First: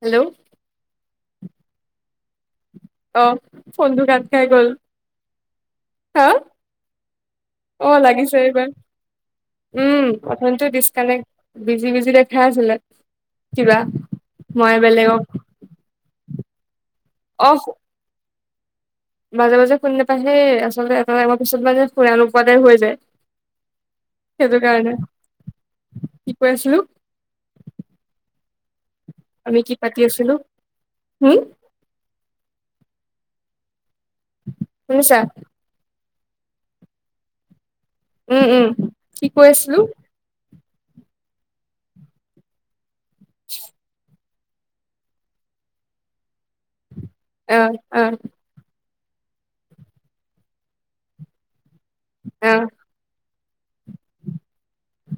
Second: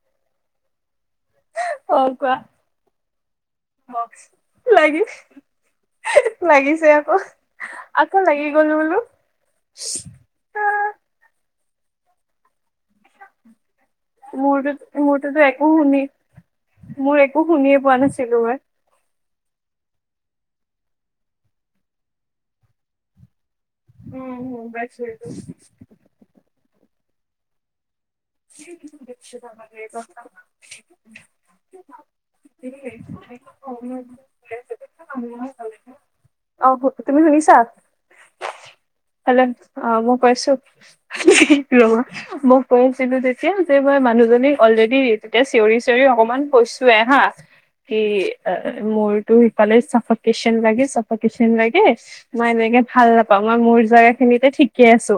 Hello অ কোৱা অ ব ফোনটো কাট খাই গ'ল লাগিছে হা লাগিছে আকৌ অ আকৌ লাগি গলো বোলো প্ৰথমতটো ডিচকানেক্ট বিজি বিজি দেখা আছিলে কিবা মোৰ মই বেলেগক মোৰটোতো একো শুনি মোৰ একো অ শুনিয়ে পোৱা নাছিলো এবাৰ মাজে মাজে শুনি নাপায়হে আচলতে এটা তোমাৰ পিছত মানে শুৰা নোপোৱাকে শুৱে যে [unintelligible] কি কৈ আছিলো? [unintelligible] [unintelligible] আমি কি পাতি আছিলো হম শুনিছা অ তুমি শুনিছা উম উম কি হেল্ল কৈ আছিলো অ মোক কৈছো ৰবা মই কৈছিলো তেতিয়া যে মই মানুহজনী অলৰেডি তেতিয়া চিঞৰি চিঞৰি অকমান কৈছো হা অ কি অ মোৰতো সিফালে চাফাকেশচন লাগে চাফাকেচন লাগে মই অ এনেকে ভাল নাপাওঁ মই মোৰ জোগা খিনিতে থিকেই আছো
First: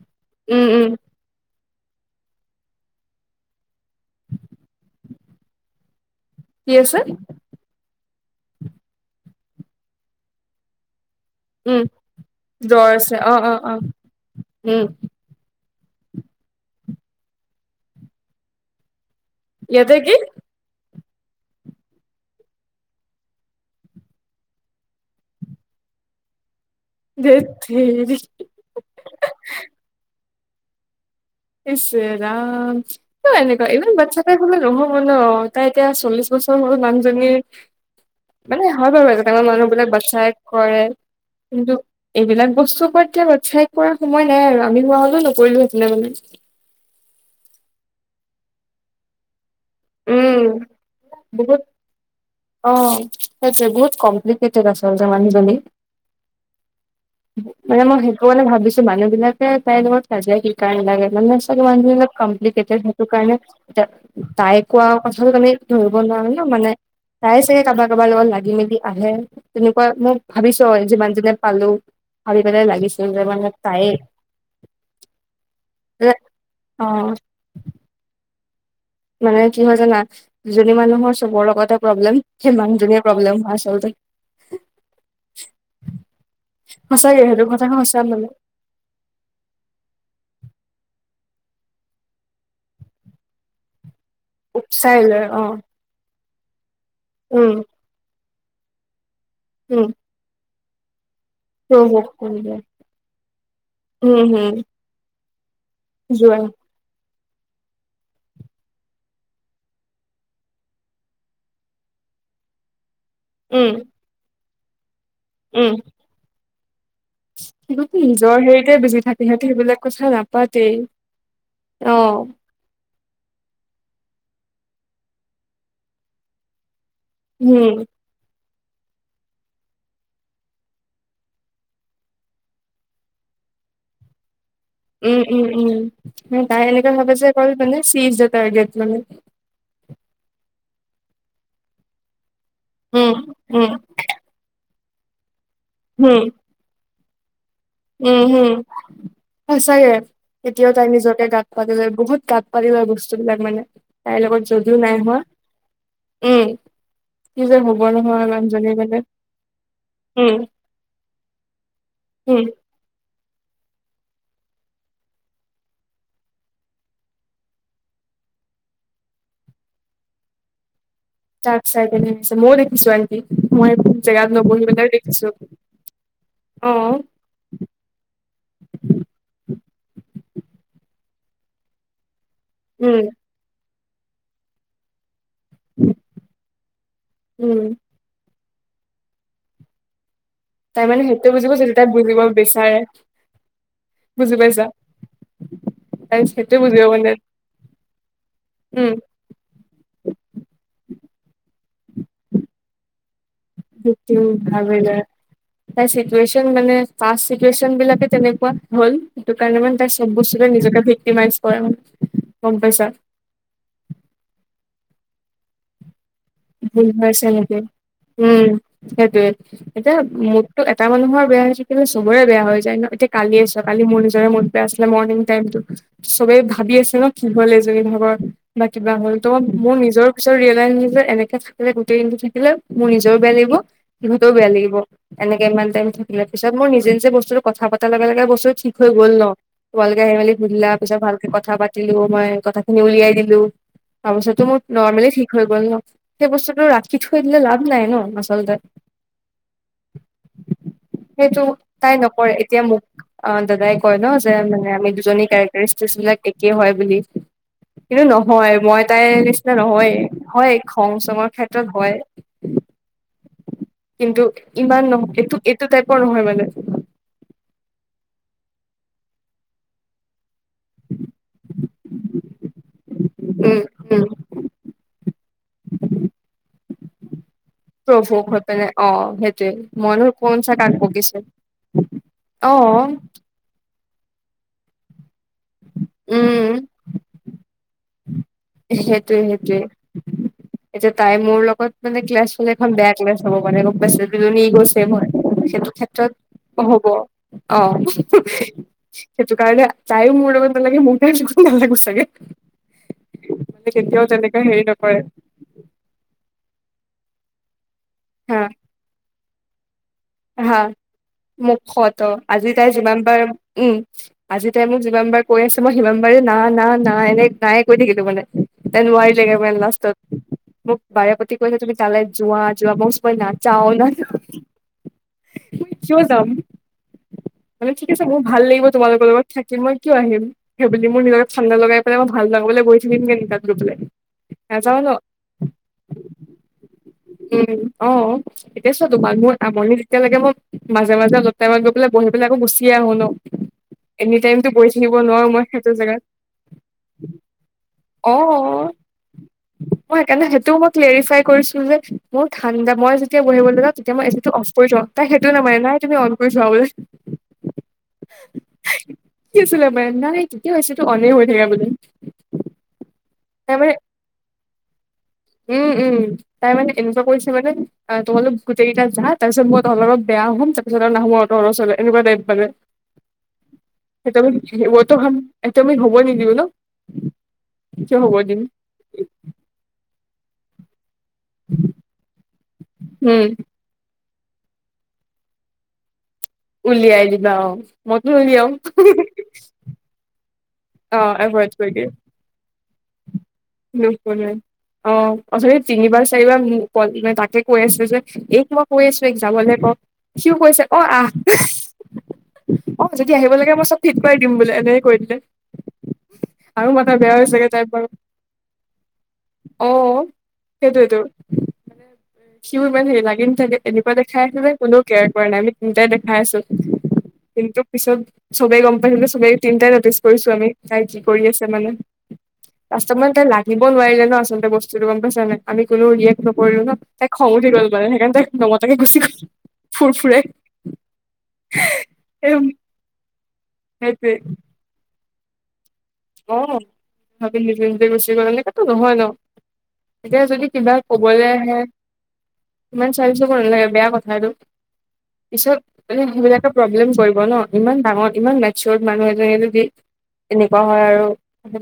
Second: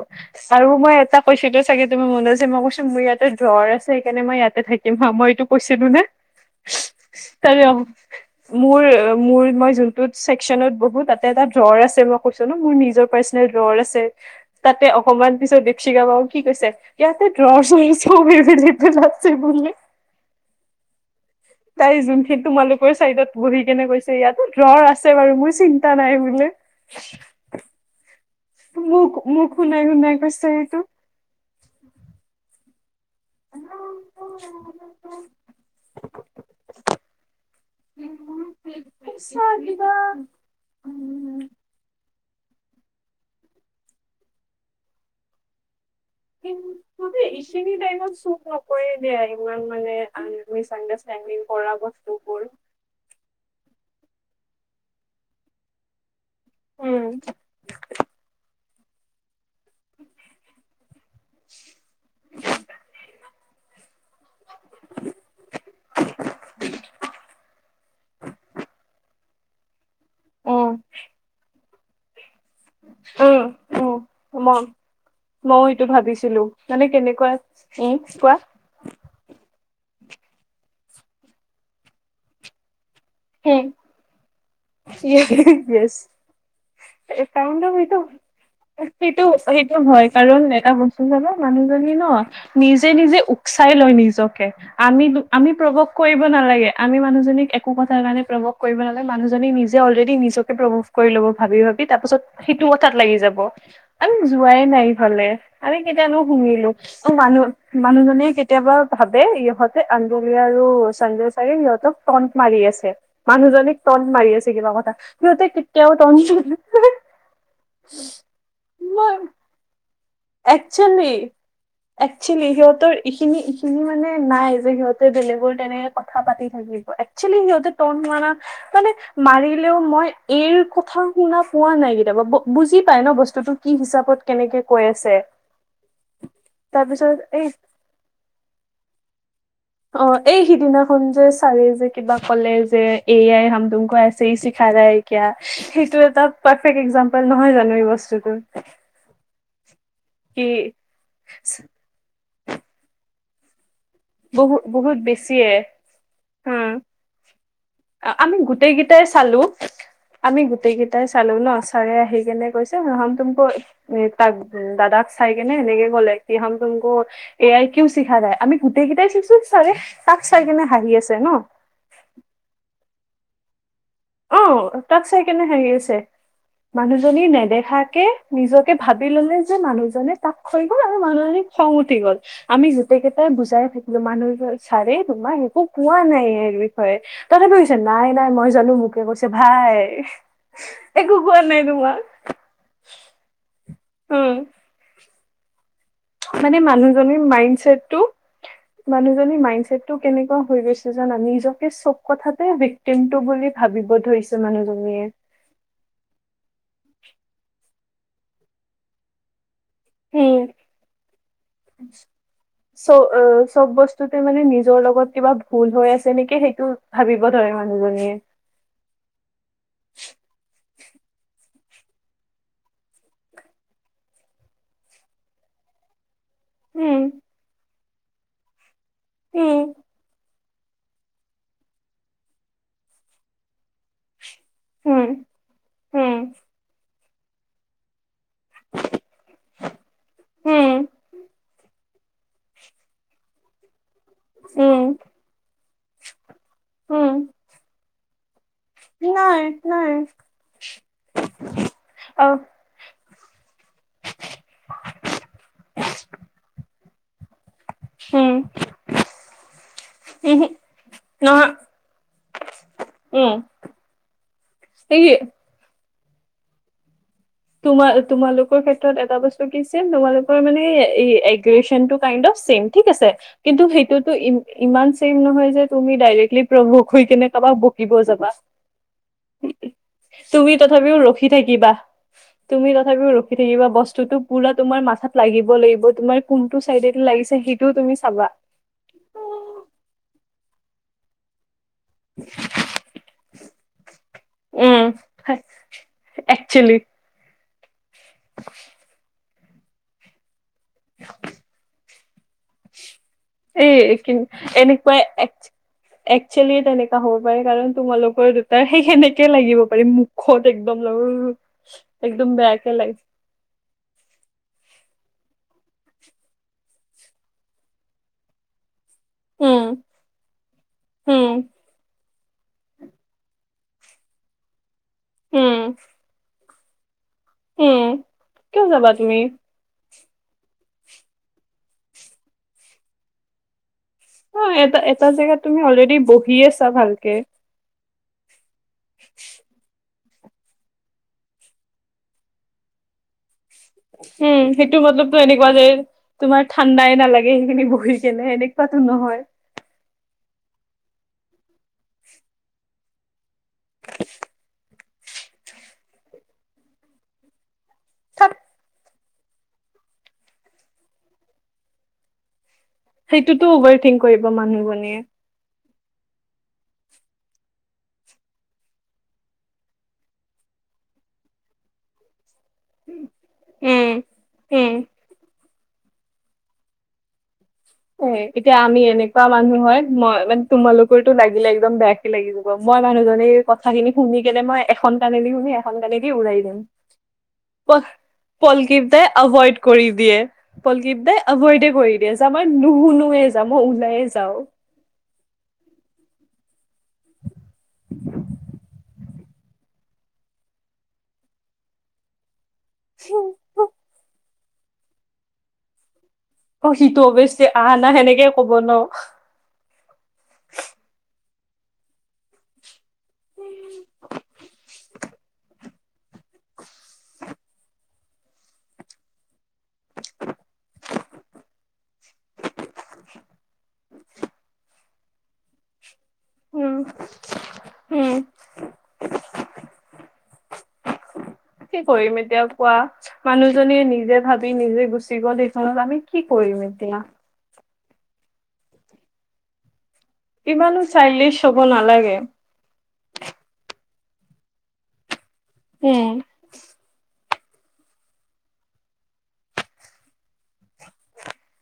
আৰু উম উম মই এটা কৈছোটো চাগে তু মনত যে মই মোৰ ইয়াতে জ্বৰ আছে সেইকাৰণে মই ইয়াতে থাকিম হ মই এইটো কৈছিলো নে কি আছে। মোৰ মোৰ মই যোনটোত চেকচনত বহো তাত এটা ডৰ উম আছে মই কৈছো ন মোৰ জ্বৰ নিজৰ আছে অ পাৰ্চনেল অ অ ডৰ আছে উম তাতে অকমান পিছত দেপচিশা বাও কি কৈছে ইয়াতে দৰ চ [unintelligible] ইয়াতে কি? তাই যোনখিনি তোমালোকৰ চাইডত বহি কেনে কৈছে ইয়াতো দৰ আছে বাৰু মোৰ চিন্তা নাই বোলে। ধেত তেৰি। মোক মোক শুনাই শুনাই কৈছে সেইটো ইচ ৰাম। কিয় এনেকুৱা ইমান বাচ্ছা তাইপ হ'লে নহ'ব ন তাই এতিয়া চল্লিশ বছৰ হল মানুজনীৰ মানে হয় বাৰু এটা টাইমত মানুহবিলাক বচাই কৰে কিন্তু এইবিলাক বস্তুৰ ওপৰত এতিয়া বাচাই কৰা সময় নাই আৰু আমি হোৱা হলেও নকৰিলো হেতেন মানে কিন তুদে ইশিনী টাইমত চুক নকৰে এনেই আইঐ [unintelligible] তুৱাঙমাৰ মানে উম মিছ আডাৰেডিং বহুত কৰা বস্তুবোৰ অ সেইটোৱে বহুত কম্প্লিকেটেড আচলতে মানুহজনী উম মানে মই সেইটো কাৰণে ভাবিছো মানুহ বিলাক তাই লগত কাজিয়া কি কাৰণে লাগে মানে মানে কম্প্লিকেটেড হেতটো কাৰণে এ তাইক কোৱা কথাতটো আমি ধৰিব নোৱাৰো ন মানে তাই চাগে কাবাৰ কাবাৰ লগত লাগি মেলি আহে। তেনেকুৱা মই ভাবিছো উম যিমান যোনে পালো। ভাবি পেলাই লাগিছিল যেবাৰ মোক তায়েই ওমন মইও এইটো ভাবিছিলো অ মানে কেনেকুৱা উম কোৱা মানে কি হয় জানা দুজনী মানুহৰ চবৰ লগতে প্ৰব্লেম সেই মানুহজনীয়ে প্ৰব্লেম হয় উম আচলতে য়েছ সঁচাকে সেইটো একাউণ্ট কথা অফ এইটো সঁচা মানে সেইটো সেইটো হয় কাৰণ এটা বস্তু জানা মানুহজনী ন নিজে নিজে উকচাই লয় নিজকে উকচাই আমি লয় অ আমি প্ৰৱক কৰিব নালাগে আমি মানুহজনীক উম একো কথাৰ কাৰণে প্ৰভোৱ কৰিব নালাগে মানুহজনীক নিজে উম অলৰেডি নিজকে প্ৰভোৱ কৰি ল'ব ভাবি ভাবি প্ৰভু তাৰ পাছত সেইটো কথাত লাগি যাব আমি উম হম যোৱাই নাই ইফালে আমি কেতিয়ানো যোৱা শুনিলো। মানুহ মানুহজনে কেতিয়াবা ভাবে ইহঁতে আঞ্জলি আৰু সঞ্জয় চাৰে সিহঁতক টণ্ট মাৰি আছে উম মানুহজনীক টন্ট মাৰি আছে কিবা কথা, সিহঁতে কেতিয়াও টন্ট জানা গুটি, নিজৰ হেৰিতোৱে বিজি থাকে সিহঁতি সেইবিলাক কথা না একচেলি একচেলি সিহঁতৰ- এইখিনি এইখিনি মানে নাই যে সিহঁতে বেলেগৰ তেনেকে কথা পাতি থাকিব। এক্সুৱালি সিহঁতি উম, তন না মানে- মাৰিলেও মই এইৰ কথা শুনা পোৱা নাই কেতিয়াবা বুজি পাই ন বস্তুতো কি হিচাপত কেনেকে কয় উম উম উম তাই এনেকৈ ভাবে যে তাৰপিছত এই অকল মানে চিজ ইজ দা টাৰ্গেট মানে অঁ এই সিদিনাখন যে ছাৰে যে কিবা কলে যে উম, এয়াই উম, হামডুম কৈ আছে। নাই সেইটো হুম, এটা পাৰফেক্ট এক্জাম্পল নহয় জানো, এই- উম বস্তুটো হুম সচাকে কি এতিয়াও তাই নিজকে গাত- পাতিলৰ বহুত তাঁত পাতিলোৱা বস্তুবিলাক মানে- তাইৰ লগত বহু যদিও নাই বহুত হোৱা বেছিয়ে উম, হা কি যে হ'ব নহয় আমি গোটেই মানুহজনীৰ মানে। কেইটাই চালো। উম, আমি গোটেই কেইটাই চালো ন ছাৰে আহি উম। কেনে কৈছে। তুমকো তাক দাদাক চাই কেনে এনেকে গলে কি হম তুমকু- এয়াই কিও শিখা নাই আমি গোটেই কেইটাই শিকিছো ছাৰে তাক চাই কিনে হাঁহি আছে ন। তাক চাই পিনে, মই দেখিছো আনকি মই- জেগাত অ নবহি পেলাইও তাক চাই দেখিছো। কেনে হেৰি আছে অ'। মানুহজনী নেদেখাকে- নিজকে ভাবি ললে যে মানুহজনে তাক থ‌ই গল আৰু মানুহজনী খং উঠি গ'ল। আমি গোতে উম, কেইটাই বুজাই থাকিলো মানুহ ছাৰে তোমাক একো কোৱা নাই ইয়াৰ বিষয়ে। কাৰনে উম, কৈছে নাই নাই মই জানো মোকে কৈছে ভাই। তাই মানে একো সেইটোৱে কোৱা বুজি নাই পাইছে তাই তোমাক বুজিব বিচাৰে, উম বুজি পাইছা। তাই সেইটোৱে মানে বুজিব মানে মানুহজনীৰ মাইণ্ড ছেট টো উম মানুহ- মাইণ্ড ছেটটো কেনেকুৱা হৈ গৈছে জানা নিজকে চব কথাতে ভিক্টিম টো বুলি। ভাবিব সেইটো ধৰিছে ভাবিলে মানুহজনীয়ে- তাই চিটুৱেচন মানে চিটুৱেচন বিলাকে তেনেকুৱা হল, সেইটো কাৰণে মানে- চব বস্তুে নিজে ভিটিমাইজ কৰে উম গম চ' পাইছা। অ' চব বস্তুতে মানে নিজৰ লগত কিবা ভুল হৈ আছে নেকি সেইটো ভুল ভাবিব ধৰে মানুহজনীয়ে। সেইটোৱে- এতিয়া মুদতটো এটা মানুহৰ বেয়া হৈ থাকিলে চবৰে বেয়া হৈ যায় ন এতিয়া কালিয়ে ছোৱা কালি মোৰ নিজৰে মুদ- ছিলে মৰ্নিং টাইমটো- চবেই ভাবি আছে ন উম কি হ'ল এজনী ভাগৰ বা কিবা হল তো উম মোৰ নিজৰ- ৰিয়েলাইজ হৈছে যে এনেকে থাকিলে গোটেই দিনটো থাকিলে মোৰ নিজৰও বেয়া লাগিব- সিহঁতেও বেয়া লাগিব উম একে ইমান টাইম থাকিলে পিছত মোৰ নিজে নিজে বস্তুটো কথা পতা লগা লগে বস্তু- ঠিক হৈ গল ন তোমালোকে আহি মেলি উম শুধিলা উম পিছত ভালকে কথা পা- লো মই কথা খিনি উলিয়াই দিলো তাৰপিছতো মোৰ উম নৰ্মেলি ঠিক হৈ গ'ল ন। সেই বস্তুটো ৰাখি উম থৈ দিলে লাভ নাই ন আচলতে- নাই নাই সেইটো তাই অ নকৰে এতিয়া মোক- অ দাদাই কয় ন যে মানে আমি দুজনী কেৰেক্টাৰষ্ট বিলাক একে হয় বুলি। কিন্তু উম নহয় মই তাই নিচিনা নহয়ে, উহু হয় খং চঙৰ নহয় ক্ষেত্ৰত হয়। উম- কিন্তু ইমান নহয় এই এইটো এইটো টাইপৰ নহয় মানে- তোমাৰ তোমালোকৰ ক্ষেত্ৰত এটা বস্তু কি ছিম তোমালোক- মানে এই এগ্ৰচনটো কাইণ্ড অফ ছেম ঠিক আছে। উম কিন্তু উম সেইটোতো ই ইমান ছেম নহয় যে তুমি ডাইৰেক্টলি প্ৰভুক হৈ কেনে কাৰোবাক। থাকিব প্ৰভোক যাবা হৈ পিনে অ সেইটোৱে মইনো কোন চা তুমি কাক তথাপিও বকিছে ৰখি থাকিবা। অ তুমি তথাপিও ৰখি থাকিবা বস্তুতটো পুৰা তোমাৰ মাথাত লাগিব লাগিব তোমাৰ। উম টো চাইডে লাগিছে সেইটোও তুমি চাবা। সেইটোৱে সেইটোৱে এতিয়া তাই মোৰ লগত- মানে ক্লাছ হলে এখন বেয়া ক্লাছ হ'ব পাৰে, গম পাইছো। দুজনী গৈছে মই সেইটো ক্ষেত্ৰত- অক্সুৱেলি হ'ব অ সেইটো কাৰণে তাইও মোৰ লগত নালাগে, মইও তাইৰ লগত নালাগো চাগে। মানে এই কেতিয়াও কিন- তেনেকা হেৰি নকৰে এনেকুৱাই এক একচুৱেলি তেনেকা হ'ব পাৰে। কাৰণ তোমালোকৰ হা দুটাৰ সেই সেনেকে লাগিব পাৰে মোক হা, মুখত একদম আজি তাই বেয়াকে যিমান লাগিছে। পাৰে উম। আজি তাই মোক যিমান বাৰ কৈ আছে মই সিমান বাৰে না না না এনে নায় কৈ থাকিল তো মানে এ নোৱাৰি। লেগেৰে বাৰ উম, লাষ্টত, মোক বাৰে উম, প্ৰতি কৈছে তুমি - তালে যোৱা যোৱা, মই কৈছো নাযাও ন- উম। যাম মানে উম। ঠিক আছে মোৰ ভাল লাগিব কিয় যাবা তোমালোকৰ তুমি? লগত থাকি মই কিয় আহিম, সেইবুলি মোৰ নিজৰ ঠান্দা লগাই পেলাই ভাল লগাবলৈ বহি থাকিমগে নেকি তাত গৈ পেলাই। অ এটা নাযাওঁ ন এটা জেগাত তুমি অলৰেডি বহি আছা ভালকে। উম অ এতিয়া চোৱা তোমাক মোৰ আমনি এতিয়ালৈকে মই মাজে মাজে [unintelligible] পেলাই বহি পেলাই আকৌ গুচিয়ে আহো ন। এনি উম টাইমতো বহি সেইটো থাকিব মতলবতো নোৱাৰো মই এনেকুৱা যে সেইটো জেগাত তোমাৰ ঠাণ্ডাই নালাগে সেইখিনি বহি অ কেনে এনেকুৱাতো নহয়। মই সেইকাৰণে সেইটোও মই ক্লাৰিফ্ৰাই কৰিছিলো যে মোৰ ঠাণ্ডা মই যেতিয়া বহিবলৈ যাও তেতিয়া মই এ চি টো অফ কৰি থও। তাই সেইটো নামানে নাই তুমি অন কৰি থোৱা বোলে। থাত কি আছিলে মেন নাই তেতিয়াও এ চি টো অনে হৈ থাকে বোলে। সেইটোতো তাই মানে অভাৰ থিংক কৰিব মানুহজনীয়ে উম উম। তাই মানে এনেকুৱা কৰিছে মানে, তোমালোক গোটেই কেইটা যা, তাৰপিছত মই তহঁতৰ লগত বেয়া হ'ম পাছত আৰু নাহু আৰু তহঁতৰ ওচৰলে এনেকুৱা টাইপ মানে। উম, উম। [unintelligible] ৱহ তো হম, এইটো হব নিদিওঁ ন। কিয় এ হ'ব দিম। এতিয়া আমি এনেকুৱা মানুহ হয় মই মা- তোমালোকৰতো লাগিলে একদম বেয়াকে লাগি যাব মই উম, মানুহজনী কথ- কথাখিনি শুনি কেনে মই এখন কানেদি শুনি এখন কানেদি ওৰাই দিম। উলিয়াই দিবা অ' পহ মইতো উলিয়াও পলকিটাই এভইড কৰি দিয়ে। পলকিট অ' দাই এভইড এভইডে কৰি দিয়ে, যা মই নুহুনুৱে [unintelligible] অ অথনি তিনিবাৰ চাৰিবাৰ কে তাকে কৈ আছে যে এইক মই কৈ আছ ও এইক যাবলে কওক। সিও কৈছে অ আহ। অ যদি আহিব লাগে মই চব থিক কৰি দিম বোলে এনেকে কৈ দিলে, আৰু মাথা বেয়া হৈছেগে। তাইৰ বাৰু আহনা সেনেকে ক'ব ন। অ সেইটোৱেটো। সিও ইমান হেৰি লাগি নাথাকে। এনেকুৱা দেখাই আছে যে কোনো কেয়াৰ কৰা নাই আমি দুইতাই দেখাই আছো, কিন্তু পিছত চবেই গম পাই হেনো চবেই তিনিটাই নটিচ কৰিছো আমি তাই কি কৰি আছে মানে। লাষ্টত মানে তাই লাগিব নোৱাৰিলে ন আচলতে বস্তুটো গম পাইছ নাই, আমি কোনো উলিয়াই নকৰিলো উম ন। তাইৰ খং উঠি গ'ল মানে, উম সেইকাৰণে তাই নমতাকে গুচি গ'ল ফুৰ ফুৰাই। কি কৰিম এতিয়া কোৱা? মানুহজনীয়ে সেইটোৱে নিজে ভাবি নিজে গুচি গ'ল সেইখনত আমি কি কৰিম এতিয়া? ভাবিলোঁ নিজে নিজে গুচি গল, সেনেকাতো নহয় ন। এতিয়া যদি কিবা ইমানো কবলৈ চাইল্ডিছ আহে হ'ব নালাগে। ইমান চেলফিছ হ'ব নালাগে বেয়া কথা সেইটো। পিছত এ উম সেইবিলাকে প্ৰব্লেম কৰিব ন ইমান ডাঙৰ ইমান মেচুৰত মানুহ এজনে যদি এনেকুৱা হয় আৰু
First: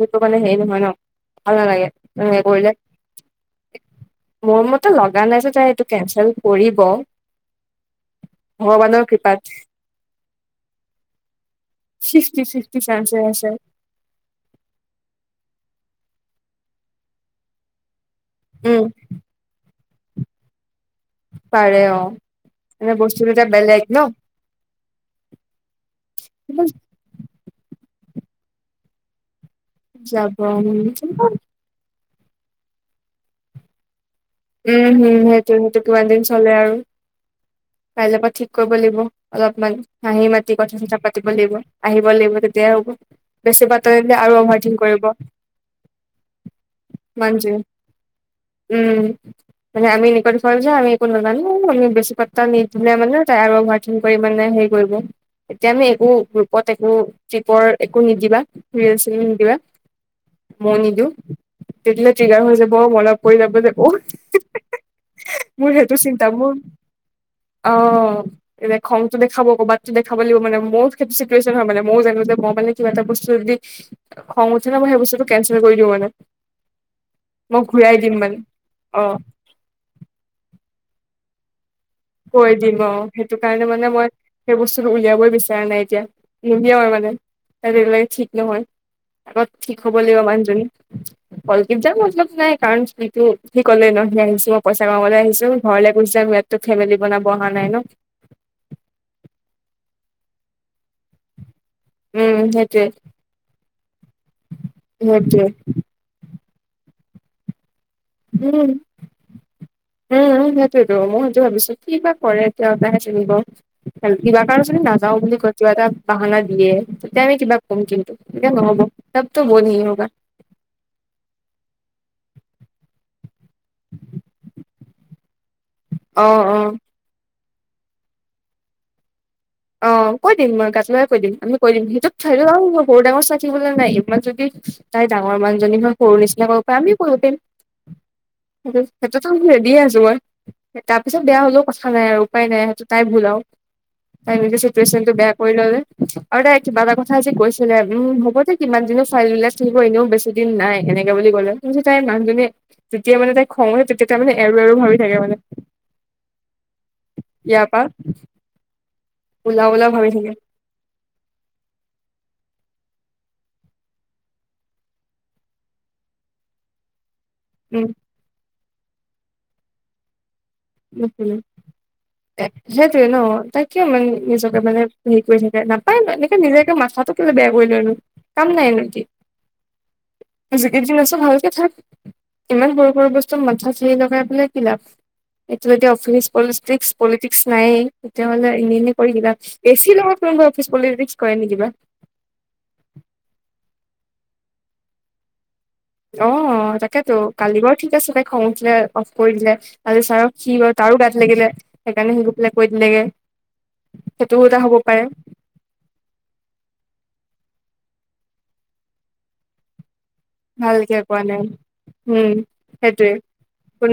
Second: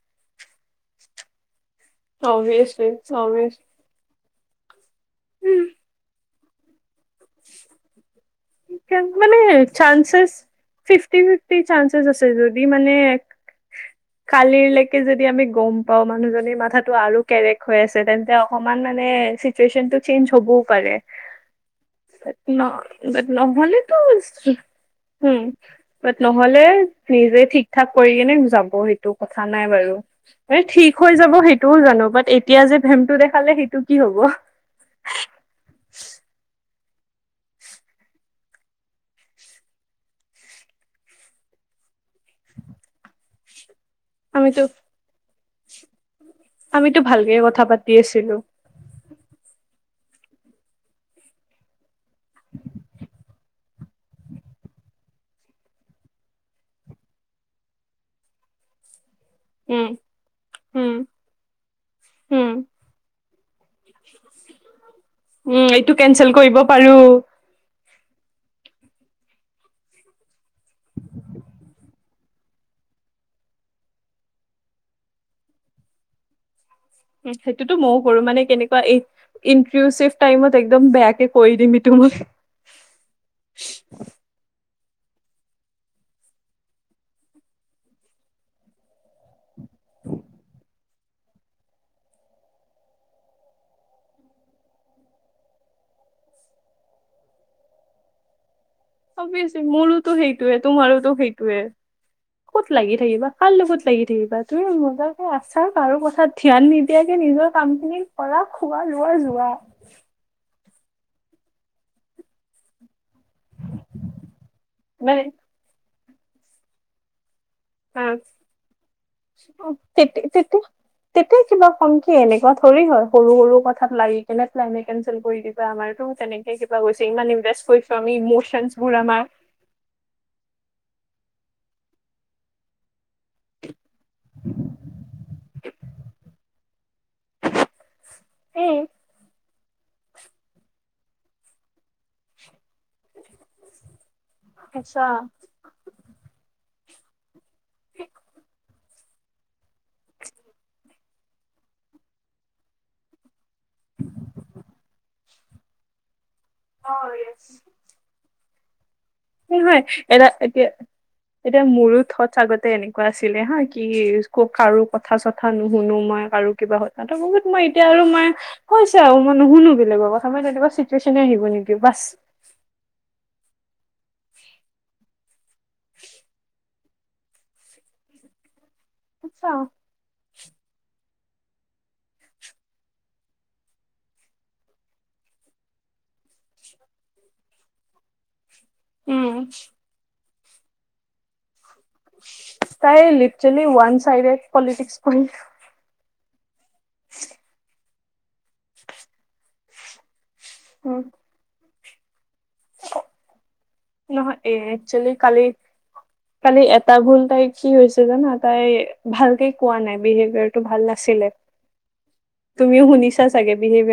সেইটো মানে হেৰি নহয় ন, ভাল নালাগে। তেনেকে কৰিলে অবিএছলি অবিএছ মোৰ মতে লগা নাই যে তাই এইটো কেনচেল কৰিব। ভগৱানৰ কৃপাত মানে চানছেচ ফিফটি ফিফটি চানসেছ আছে ফিফটি যদি ফিফটি মানে চান্সে আছে কালিলৈকে যদি আমি গম পাও মানুহজনীৰ মাথাতো আৰু কেৰেক হৈ আছে, তেন্তে উম অকমান মানে চিটুৱেচন টো চেঞ্জ হবও পাৰে। পাৰে অ, এনে বস্তু নহ'লে টো হোম হোম বাত নহ'লে নিজেই ঠিক ঠাক কৰি কিনে যাব সেইটো কথা নাই বাৰু যাব মানে উম ঠিক হৈ যাব উম সেইট টোও জানো বাত এতিয়া যে ভেমটো দেখালে সেইটো কি হ'ব। উম হোম সেইটো সেইটো কিমান দিন চলে আৰু কাইলৈ পৰা ঠিক কৰিব লাগিব অলপমান হাঁহি মাতি কথা চথা পাতিব লাগিব। আহিব লাগিব তেতিয়াহে হ'ব। বেছি বাতৰি দিলে আৰু অ'ভাৰ আমিতো একটিং কৰিব। আমিতো ভালকে মানজুৱে কথা পাতি আছিলোঁ। উম। মানে আমি নিকট যে আমি একো নাজানো আমি বেছি পাতা নিদিলে মানে তাই আমাক কঠিন পৰিমাণে হেৰী কৰিব এতিয়া আমি একো গ্ৰুপত একো ট্ৰিপৰ একো নিদিবা। নিদিবা। উম মই উম নিদিওঁ। তেতিয়া হ'লে টিগাৰ উম হৈ যাব মনত পৰি যাব যে আকৌ। উম এইটো কেনচেল কৰিব পাৰোঁ। অহ। এনে খংটো দেখাব ক'বাতটো দেখাব লাগিব মানে মোৰ সেইটো চিটুৱেচন হয় মানে মও জানো যে মই মানে কিবা এটা বস্তু যদি খং উঠে ন মই সেই বস্তুটো কেনচেল কৰি দিওঁ মানে। উম মই সেইটোতো ঘূৰাই ময়ো দিম কৰোঁ মানে কেনেকুৱা এই অ ইনটউি টাইমত একদম বেয়াকে কৈ দিম এইটো মই। কৈ দিম অ সেইটো কাৰণে মানে মই সেই বস্তুটো উলিয়াবই বিচৰা নাই এতিয়া নোলিৱাও আৰু মানে যেতিয়ালৈকে ঠিক নহয়, আগত ঠিক হ'ব লাগিব মানুহজনী। কলগীত যাম মতলপ নাই কাৰণ সেইটো সে ক'লেই ন সি আহিছোঁ মই পইছা কামাবলে আহিছোঁ ঘৰলে কৈছে যাম ইয়াততো ফেমেলি বনাব অহা নাই ন। অবিয়েচলি মোৰোটো সেইটোৱে তোমাৰোটো সেইটোৱে। উম ক'ত সেইটোৱে লাগি থাকিবা কাৰ লগত লাগি থাকিবা তুমি মজাকে সেইটোৱে আছা কাৰু কথাত ধ্যান নিদিয়াকে নিজৰ কামখিনিত উম। উম সেইটোৱে টো মই সেইটো ভাবিছোঁ কি বা কৰে এতিয়া তেওঁ হে জানিব। কিবা কাৰণত যদি নাযাওঁ মানে বুলি কয় কিবা এটা বাহানা দিয়ে তেতিয়া আমি কিবা কম কিন্তু, আহ, তেতিয়া নহ'ব। তব টো ৱ নাহি হগা। তেতি- তেতিয়া তেতিয়া কিবা কম কি এনেকুৱা ঠৰে হয় সৰু সৰু কথাত লাগি কিনে প্লেনে কেনচেল কৰি দিবা আমাৰ। তেওঁ অ তেনেকে অ কিবা কৈছে ইমান ইমপ্ৰেষ্ট কৰিছোঁ আমি ইমোচনচ বোৰ আমাৰ। অ কৈ দিম মই গাত লগাকে কৈ দিম আমি কৈ দিম সিটোত সেইটোত আৰু মই সৰু ডাঙৰ পাতিবলৈ নাই। ইমান যদি তাই ডাঙৰ মানুহজনী হৈ সৰু নিচিনা কৰিব পাৰে আমিও কৰিব পাৰিম। এ সেইটো সেইটোতো আমি ৰেডিয়ে আছোঁ মই, তাৰ পিছত বেয়া হ'লেও কথা নাই আৰু উপায় নাই সেইটো তাই ভুল আৱ। [inaudible] তাই নিজে সঁচা চিটুৱেচনটো বেয়া কৰি ল'লে আৰু তাই কিবা এটা কথা আজি কৈছি ছিলে। উম হ'ব দে কিমান দিননো ছোৱালী বিলাক থাকিব এনেও বেছি দিন নাই। এনে এনেকে বুলি ক'লে। মই ভাবিছোঁ তাই মানুহজনীয়ে যেতিয়া মানে তাই খং উঠে তেতিয়া তাই মানে এৰো এৰো ভাবি থাকে মানে। ইয়াৰ পা। কি হয় ভাবি এটা থাকে এতিয়া এতিয়া মোৰো থট আগতে এনেকুৱা আছিলে হা কি ক কাৰো কথা চথা নুশুনো মই কাৰো কিবা হয় তাতো বহুত। মই এতিয়া আৰু মই হৈছে আৰু মই নুশুনো বেলেগৰ কথা মই তেনেকুৱা চিটুৱেচনে আহিব নিদিওঁ বচ। এ, সেইটোৱে ন তাই কিয় মানে নিজকে মানে হেৰী কৰি থাকে নাপায় এনেকে নিজকে মাথাটো কেলে বেয়া কৰি লৈ নো, কাম নাই নেকি। আচ্ছা যিকেইদিন আছো ভালকে থাক ইমান সৰু সৰু বস্তু মাথা চিৰি লগাই বোলে কি লাভ আছে। এইটো যেতিয়া অফিচ পলিটক্স পলিটিক্স নায়েই তেতিয়াহলে এনেই এনেই কৰি কিবা উম এ চি লগত তোক অফিচ পলিটিক্স কৰে নে কিবা। তাই লিটেৰলি ওৱান চাইডেত পলিটিক্স কৰি অ তাকেতো কালি বাৰু ঠিক আছে তাই খং উঠিলে অফ কৰি দিলে। আজি চাৰ সি বাৰু তাৰো গাত লাগিলে সেইকাৰণে সি গৈ পেলাই কৈ দিলেগে। নহয় সেইটোও এ এটা হ'ব পাৰে একচোৱেলি কালি খালি এটা ভুল তাই কি হৈছে জানা তাই ভালকে কোৱা নাই বিশেষ তোমাৰতো ভাল ভালকে নাছিল কোৱা নাই উম তুমিও সেইটোৱে শুনিছা চাগে বিহেভিয়াৰ কোন